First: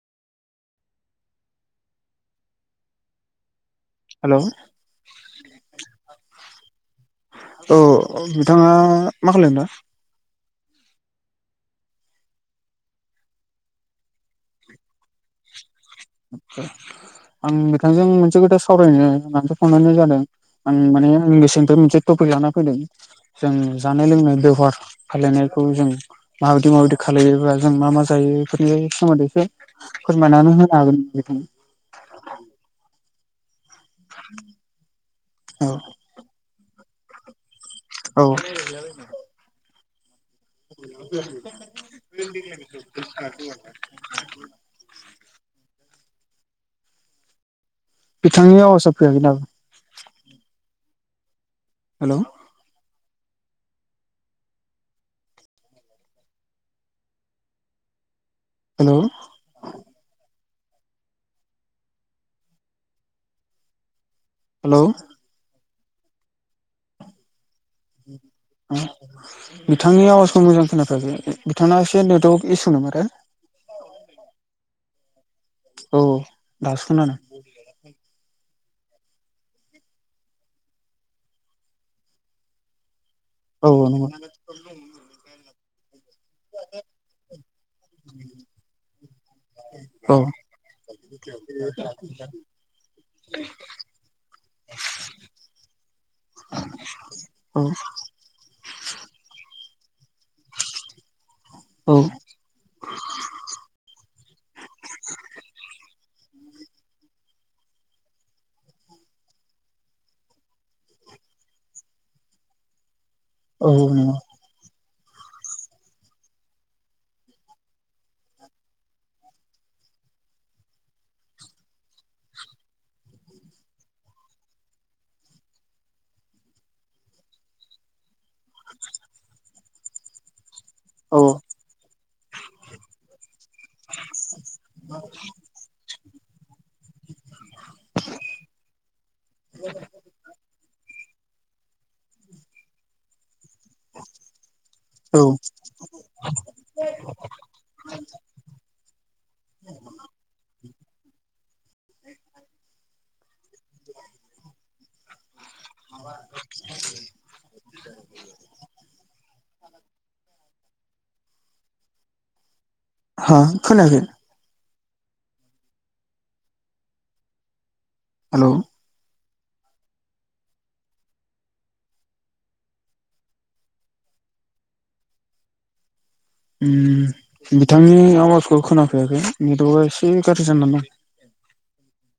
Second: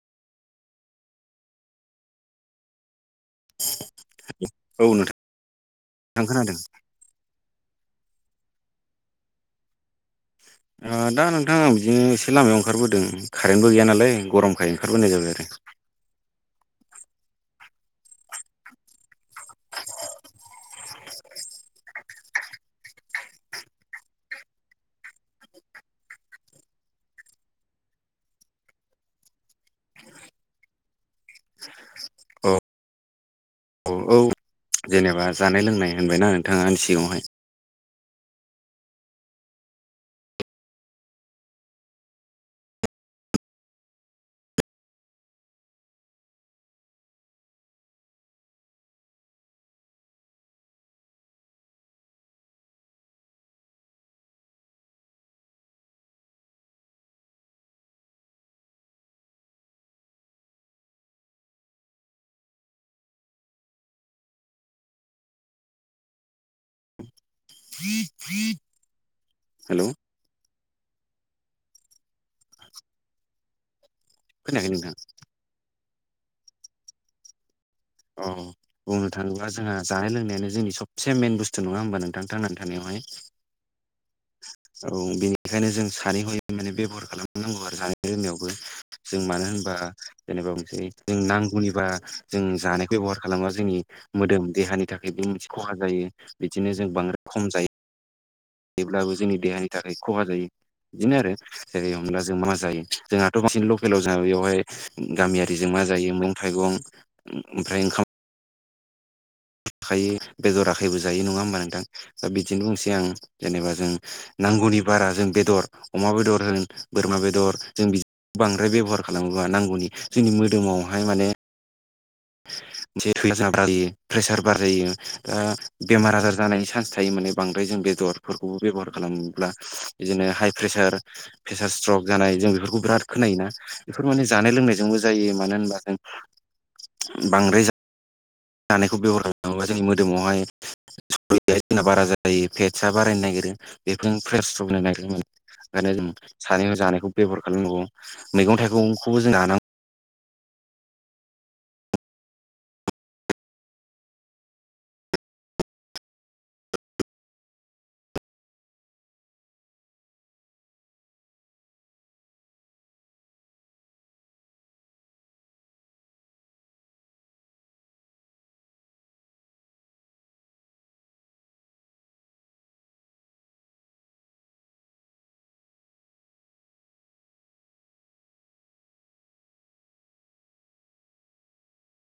Hello औ नोंथां आं खोनादों। औ नोंथाङा मा खालायदों दा? [inaudible] दा नोंथां आं बिदिनो एसे लामायाव ओंखारबोदों। कारेन्टबो गैया नालाय गरमखाय ओंखारबोनाय जाबाय आरो। आं बिथांजों मोनसे खोथा सावरायनो होननानैसो फन हरनाय जादों। आं माने मेसेंनिफ्राय मोनसे टफिक लाना फैदों। जों जानाय लोंनाय बेबहार खालायनायखौ जों माबायदि माबायदि खालामलायोबा जों मा मा जायो बेफोरनि सोमोन्दै एसे फोरमायनानै हो हागोन नोंथां। औ औ औ जेनेबा जानाय औ लोंनाय होनबायना नोंथाङा आंनि सिगाङाहाय। औ। [inaudible] बिथांनि आवाजाव फैयाखै दाबो। हेल'? हेल'? हेलौ? हेलौ बिथांनि आवाजखौ मोजां खोनाफैयाखै। बिथांना एसे नेटवर्क इसु नामाथाय। खोनायाखै नोंथां। औ औ दासो खोनादों। अह। बुंनो थाङोब्ला जोंहा जानाय लोंनायानो जोंनि सबसे मेन बुस्थु नङा होमबा नोंथां थांनानै थानायावहाय। औ औ नंगौ नोंथां। औ बेनिखायनो जों सानै हयै माने बेब'हार खालामनांगौ आरो जानाय लोंनायावबो। जों मानो होनबा औ जेनेबा मोनसेे जों नांगौनि बारा जों जानाय बेब'हार खालामबा जोंनि मोदोम देहानि थाखायबो मोनसे खहा जायो। बिदिनो जों बांद्राय खम औ जायो जेब्लाबो जोंनि देहानि थाखाय खहा जायो। बिदिनो आरो जेरै औ हमब्ला जों मा जायो? जोंहाथ' बिसिनि लकेलाव जों बेवहाय गामियारिजों मा जायो मैगं थाइगं ओमफ्राय ओंखाम आखायो बेदर आखायबो जायो नङा होमबा नोंथां दा बिदिनो बुंसै आं औ जेनेबा जों नंगौ नांगौनि बारा जों बेदर अमा बेदर होन बोरमा बेदर जों बि बांद्राय बेब'हार खालामोबा नांगौनि जोंनि मोदोमावहाय माने [unintelligible] प्रेसार बार जायो दा बेमार आजार जानायनि चान्स थायो माने बांद्राय जों बेदरफोरखौबो बेब'हार खालामोब्ला बिदिनो हाइ प्रेसार औ प्रेसार स्ट्रक जानाय जों बेफोरखौ बिराद खोनायोना बेफोर माने जानाय लोंनायजोंबो जायो मानो होनबा जों बांद्राय जानायखौ जों बेबहार खालामोब्ला मोदावहाय स जोंना बारा जायो फेटआ बारायनो नागिरो बेफोर फ्रेस्र होननो नागिरो औ ओंखायनो जों सानै जानायखौ बेब'हार खालामनांगौ मैगं थाइगंखौबो जों [unintelligible] [inaudible] हा खोनायाखै हेलौ उम बिथांनि आवाजखौ खोनाफैयाखै नेटवारर्कआ एसे गाज्रि जानानै दं